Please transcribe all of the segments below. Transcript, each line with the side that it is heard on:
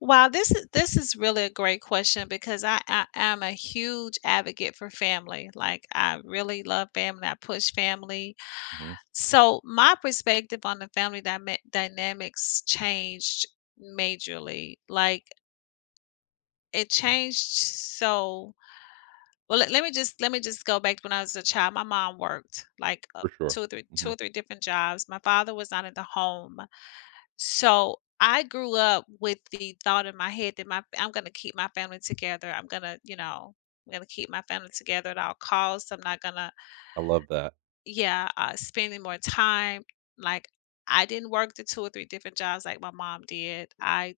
left: Well, this is this is really a great question because I I I'm a huge advocate for family, like, I really love family, I push family.
right: Mhm.
left: So my perspective on the family dyma dynanamics changed majorly, like It changed so well, le let me just let me just go back to when I was a child, my mom worked, like, uh,
right: For sure.
left: 2 or three 2 or
right: Mhm.
left: 3 different jobs. My father was not at the home. So I grew up with the thought in my head that my fa I'm gonna keep my family together. I'm gonna, you know, I'm gonna keep my family together at all costs. I'm not gonna
right: I love that.
left: Yeah, uh, spending more time, like, I didn't work the 2 or 3 different jobs, like, my mom did. I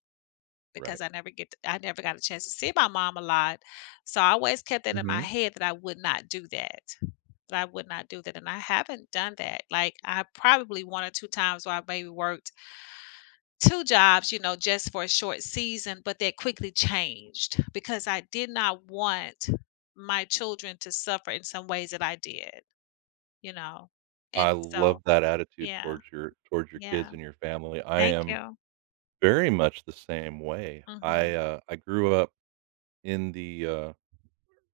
right: Right.
left: because I never get to I never got a chance to see my mom a lot, so I always kept it in my
right: Mhm.
left: head that I would not do that, that I would not do that, and I haven't done that, like I probably 1 or 2 times where I maybe worked. 2 jobs, you know, just for a short season, but they quickly changed because I did not want my children to suffer in some ways that I did, you know,
right: I
left: and so
right: love that attitude
left: yeah,
right: towards your towards your
left: yeah.
right: kids and your family. I
left: Thank
right: am
left: you.
right: very much the same way. I,
left: Mhm.
right: uh, I grew up in the, uh,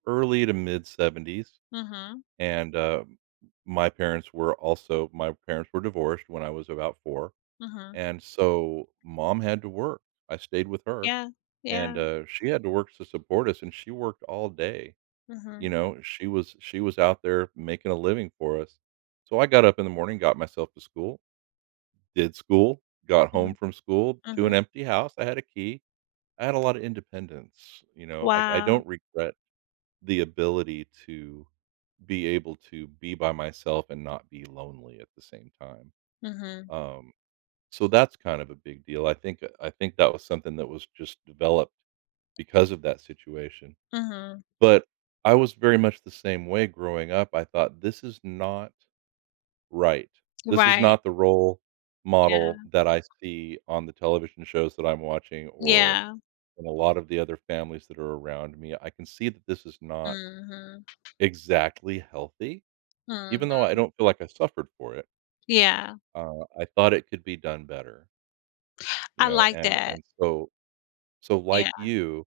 right: early to mid-seventies,
left: Mhm.
right: and, uh, my parents were also my parents were divorced when I was about 4,
left: Mhm.
right: and so mom had to work. I stayed with her
left: Yeah,
right: and,
left: yeah.
right: uh, she had to work to support us and she worked all day, you
left: Mhm.
right: know, she was she was out there making a living for us. So I got up in the morning, got myself to school, did school, got home
left: Mhm.
right: from school to
left: Mhm.
right: an empty house. I had a key. I had a lot of independence, you know, I I
left: Wow.
right: don't regret the ability to be able to be by myself and not be lonely at the same time.
left: Mhm.
right: Um, so that's kind of a big deal. I think I think that was something that was just developed because of that situation.
left: Mhm.
right: But, I was very much the same way growing up. I thought this is not right, this is
left: Right.
right: not the role
left: Yeah.
right: model that I see on the television shows that I'm watching or
left: Yeah.
right: in a lot of the other families that are around me. I can see that this is not
left: Mhm.
right: exactly healthy,
left: Mhm.
right: even though I don't feel like I suffered for it.
left: Yeah.
right: Uh, I thought it could be done better. You
left: I
right: know,
left: like
right: and
left: that.
right: and so so like
left: Yeah.
right: you,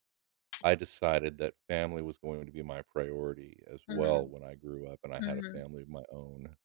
right: I decided that family was going to be my priority as well
left: Mhm.
right: when I grew up and I had a
left: Mhm.
right: family of my own.